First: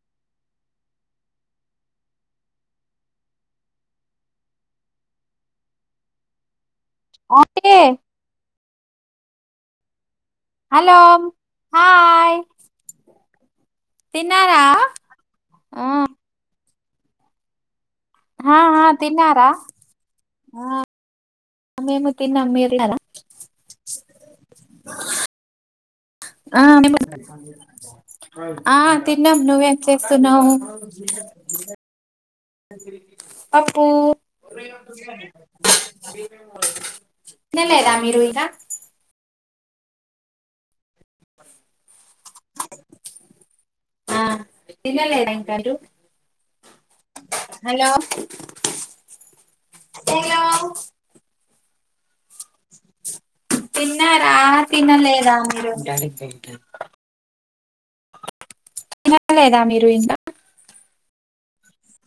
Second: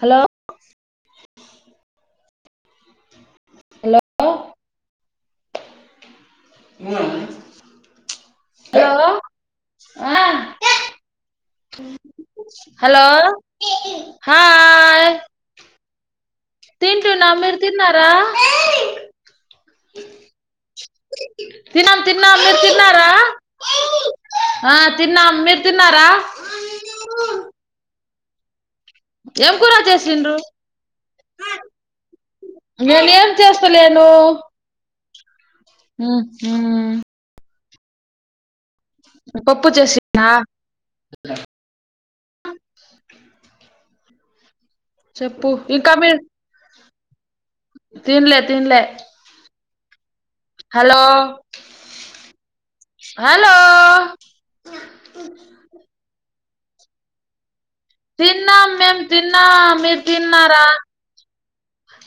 Hello hello అంటే hello ఆ hello hi hello తిన్నారా హాయ్ ఆ తింటున్న మీరు తి న్నారా ఆ ఆ తిన్నారా తిన తిన్నా మీరు తిన్నారా తిన్నా మీరు తిన్నారా మేము ఆ ఆ తిన్నాము ఏం కూర నువ్వేం చేసిండ్రు చేస్తున్నావు నేను ఏం పప్పు బడి [unintelligible] ఉహుం తినలేదా మీరు ఇంకా పప్పు చేసినా ఆ తినలేదా చెప్పు మీరు ఇంకా మీ తిన్లే తిన్లే అ [unintelligible] హలో హలో తిన్నారా తినలేదా మీరు ఫ [unintelligible] తిన్నాం మేము తినలేదా తిన్నాం మీరు ఇంకా తిన్నారా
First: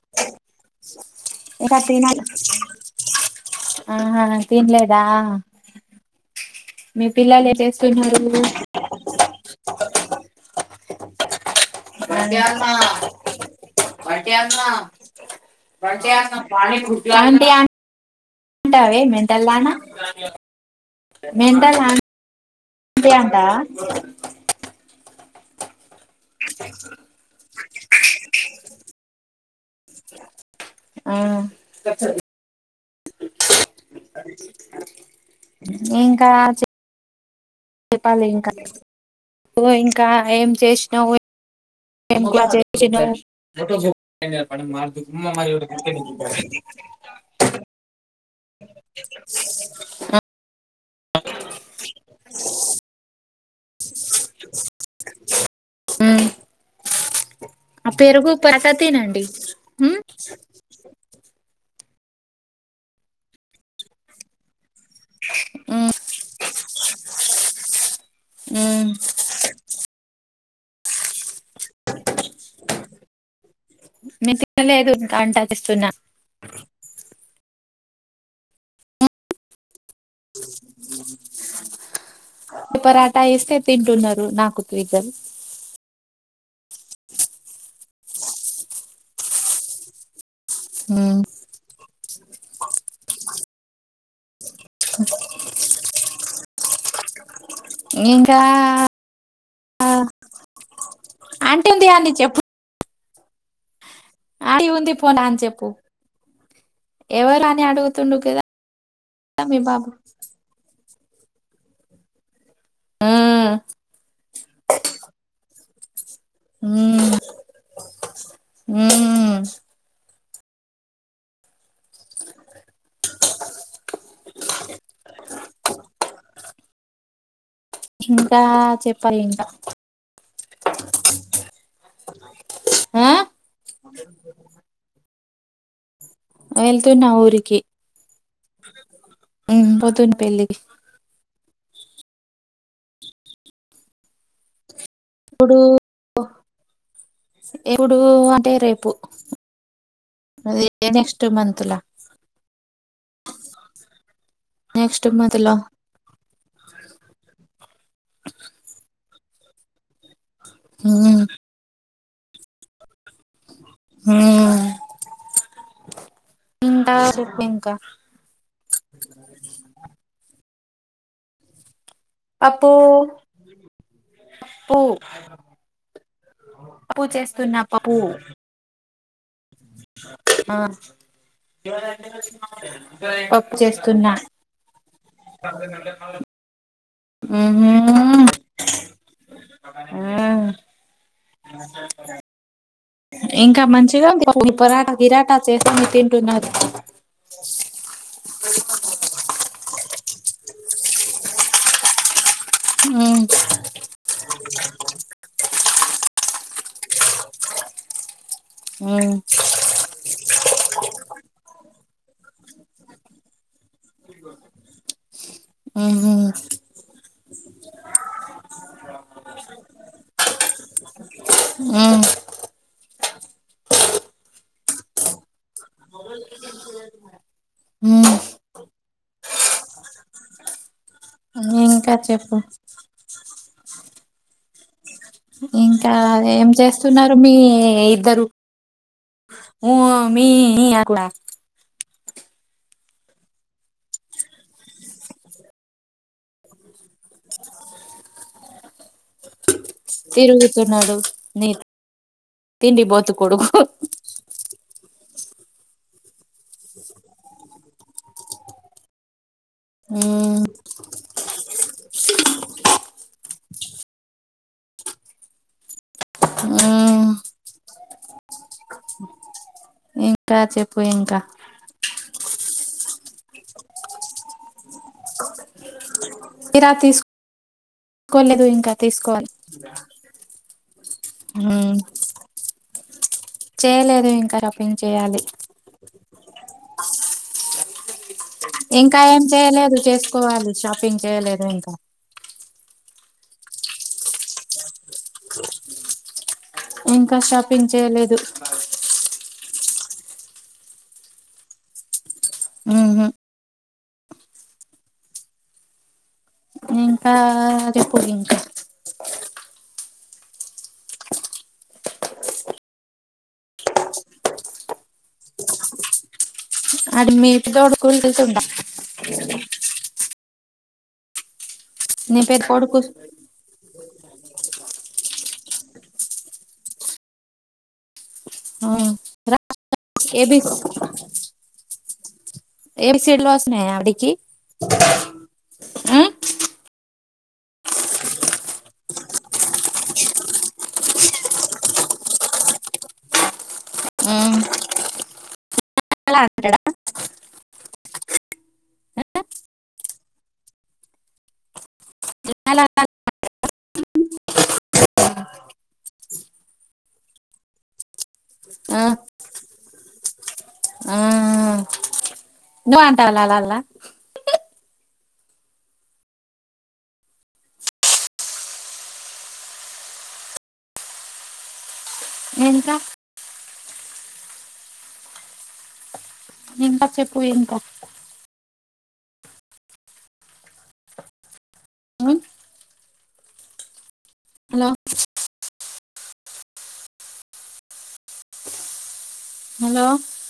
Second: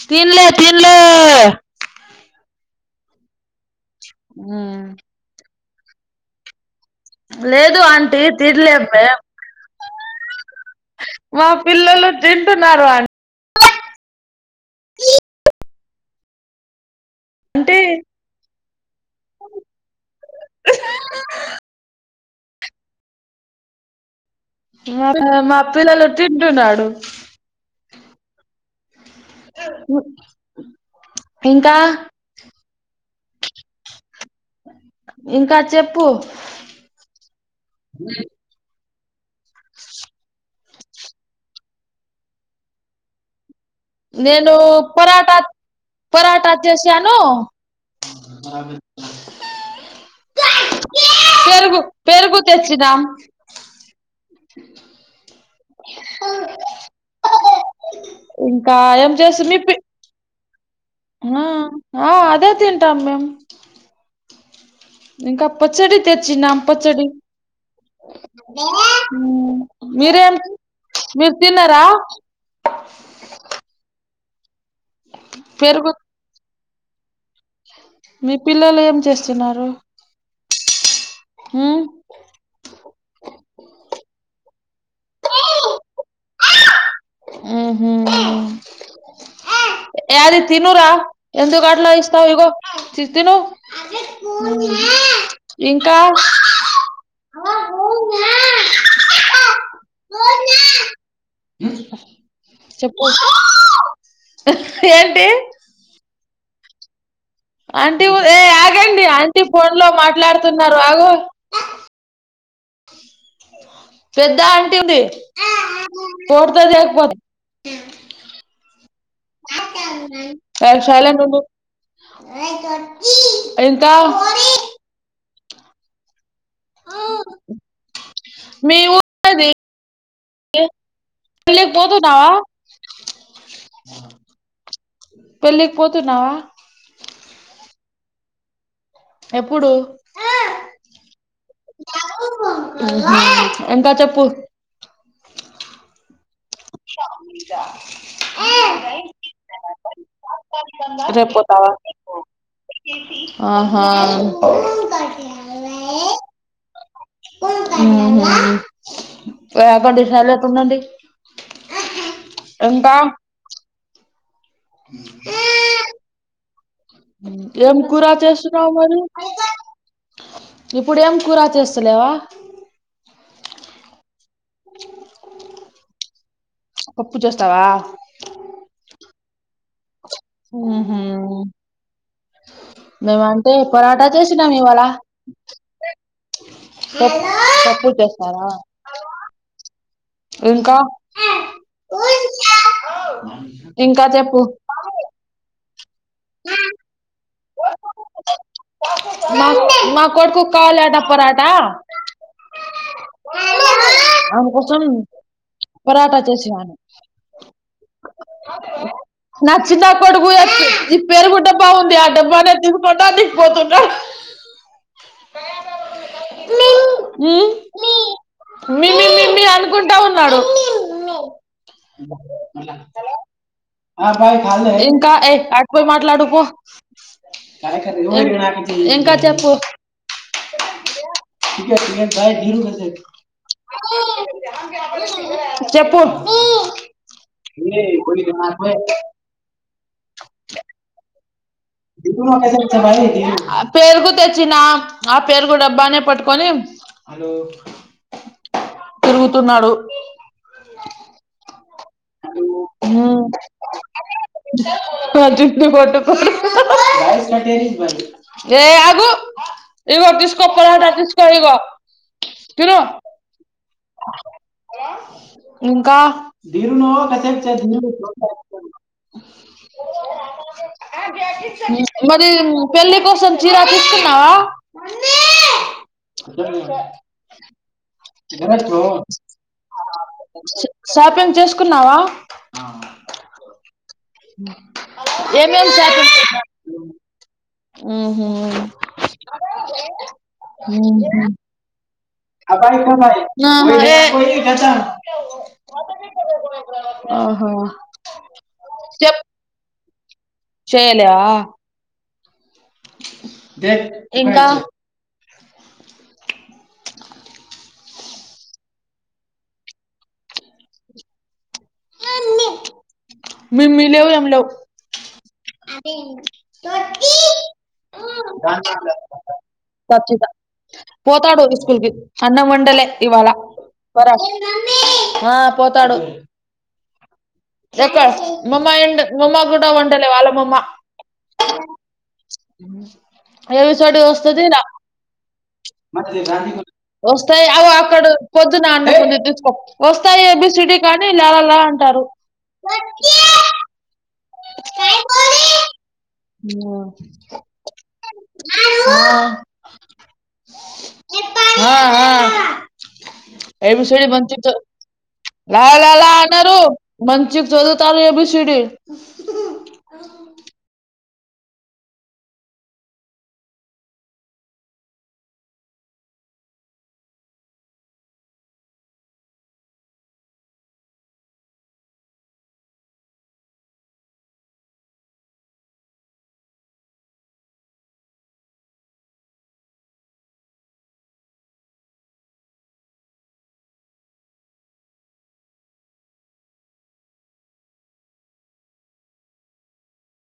తిన్లే తిన్లే ఇంకా [inaudible] ఆహా తినలేదా మీ పిల్లలు ఏం లేదు ఆంటీ చేస్తున్నారు తినాలేమేం వా పిల్లలు తింటున్నారు అని వాటి నా పని చేస్తున్నాం పాని పూరి అంటి ఆంటీ మెంటల్ దాన మెంతల్ అంతందా [unintelligible] మా మా మా పిల్లలు [unintelligible] తింటున్నాడు ఆ ఇంకా ఇంకా చెప్పు ఇంకా చెప్పాలి ఇంకా ఓ ఇంకా ఏం చేస్ నా ఓయి ఏ క్లాస చేసిండు నేను పరాటా పరాటా చేసాను ఆ పెరుగు పెరుగు తెచ్చిదాం మ్మ్ పెరుగు పెరక ఇంకా ఏం తినండి చేసి మీ పి ఆ ఆ అదే తింటాం మేమ్ ఇంకా ఉమ్ పచ్చడి తెచ్చినం పచ్చడి ఉమ్ మీరేం మీరు తిన్నారా మీ తి లేదు ఇంకా వంట చేస్తున్న పెరుగు మీ పిల్లలు ఏం చేస్తున్నారు ఉమ్ పరాఠా ఏస్తే తింటున్నారు నా కుత్వికన్ హ్మ్ హు యధిత్ తినూరా ఉమ్ ఎందు గట్లా ఇష్ట స్త ఇగో తి తిను ఇంకా ఇంకా పో ఆంటి ఉంది గా అన్నీ చెప్ చెప్పచ్చ ఆంటీ ఉంది పోనా ఏంటి అని చెప్పు ఎవరు అని అంటీ అడుగుతుండు ఏ కదా ఆగండి అంటీ మీ ఫోన్ బాబు లో మాట్లాడుతున్నారు తాగు ఆ పెద్ద అంటీ ఉంది ఉమ్ [inaudible] ఉమ్ ఎంత ఇంకా చెప్పాలి ఇంకా మళ్ళీ పోతున్నావా ఆ పెళ్లి కి పోతున్నావా వెళ్తున్న ఊరికి పోతున్న పెళ్లికి ఎంకా చెప్పు ఇప్పుడు ఎప్పుడు అంటే రేపు అద నెక్స్ట్ రేపు పోతావా మంత్లా ఆహా నెక్స్ట్ మంత్ లో కాటిాల వకండి చాల తన్నండి ఉమ్ ఎంతా ఆ ఇంకా చెప్పు ఇంకా ఏం కూర చేస్తున్నావు మరి ఇప్పుడేం కూర చేస్త అప్ప ఓ పప్పు చేస్తున్న పప్పు ఆ ఉహు మేమంటే పప్పు పరాటా చేస్తున్నా చేసినాం చెప్పు ఉమ్ సప్పుట్ చేస్తారా ఆ ఇంకా ఇంకా మంచిగా ఉ పూలు పరాట గిరాటా చేస్త ప కుడున్నారు బ మా మా కొడుకు కావాలంట పరాట అ పరాఠా చేసినాను ఉమ్ నా చిన్న కొడుకు తెచ్చి ఈ పేరుగు డబ్బా ఉంది అని [unintelligible] హుహు మి మిమి అనుకుంటా ఉన్నాడు ఉమ్, [unintelligible] హలో [unintelligible] ఇంకా ఏ ఆటుపోయి మాట్లాడుపో కార ఉమ్. [unintelligible] ఇంకా చెప్పు ఇంకా చెప్పు [unintelligible] [unintelligible] ఇంకా చెప్పు ఏం చేస్తున్నారు మీ ఇద్దరు ఉ మీ అట్లా పేరుగు తెచ్చినా ఆ పేరుగు డబ్బానే పట్టుకొని తిరుగుతున్నాడు. తిరుగుతున్నాడు నీ తిండి హు బోతు కొడుకు నా జట్టు పట్టుకొని [unintelligible] ఏ ఆగు ఇగో ఉమ్, తీస్కో పరాటా తీస్కో ఇగో తీను ఇంకా [unintelligible] ఉమ్. ఇంకా చెప్పు ఇంకా [unintelligible] మరి పెళ్లి [unintelligible] చిరా తీసుకున్నావా మమ్మీ తీరా [unintelligible] తీసుకోలేదు ఇంకా తీసుకోవాలి షాపింగ్ ఉమ్, చేసుకున్నావా ఆ చేయలేదు ఇంకా షాపింగ్ చేయాలి ఏం ఏం షాపింగ్ ఆహ ఇంకా ఏం చేయలేదు చేసుకోవాలి షాపింగ్ చేయలేదు ఇంకా అబాయి [unintelligible] ఇంకా షాపింగ్ చేయలేదు చేయలే ఆహ ఇంకా ఇంకా చెప్పు ఇంటా మిమ్మీ లేవు ఎమీ లేవు ఖచ్చితంగా [unintelligible] పోతాడు కి నీ పెద్ద అన్నం కొడుకు వండలే ఇవాళ ఆ పోతాడు ఆ, రా [unintelligible] కూడా వండలే ఏబి వాళ్ళమమ్మా ఏబిసిడ్లు ఎ వస్తున్నాయి విషవాటి ఆవిడికి వస్థది ఈడ ఆ? వస్తాయి అవు అక్కడ పొద్దున అంటకు తీసుకో వస్తాయి ఏ బి సిడి కానీ లాలా అంటారు ఆ, అలా [unintelligible] అంటాడా ఆ ఆ ఆ అలా అలా. ఏ బి సి డి బంత ల అనరు మంచిగ చదువుతాడు ఏబి సీ డి ఆ, బాంటావాల అలా ఎంట ఇంకా చెప్పు ఇంకా ఉం? Hello hello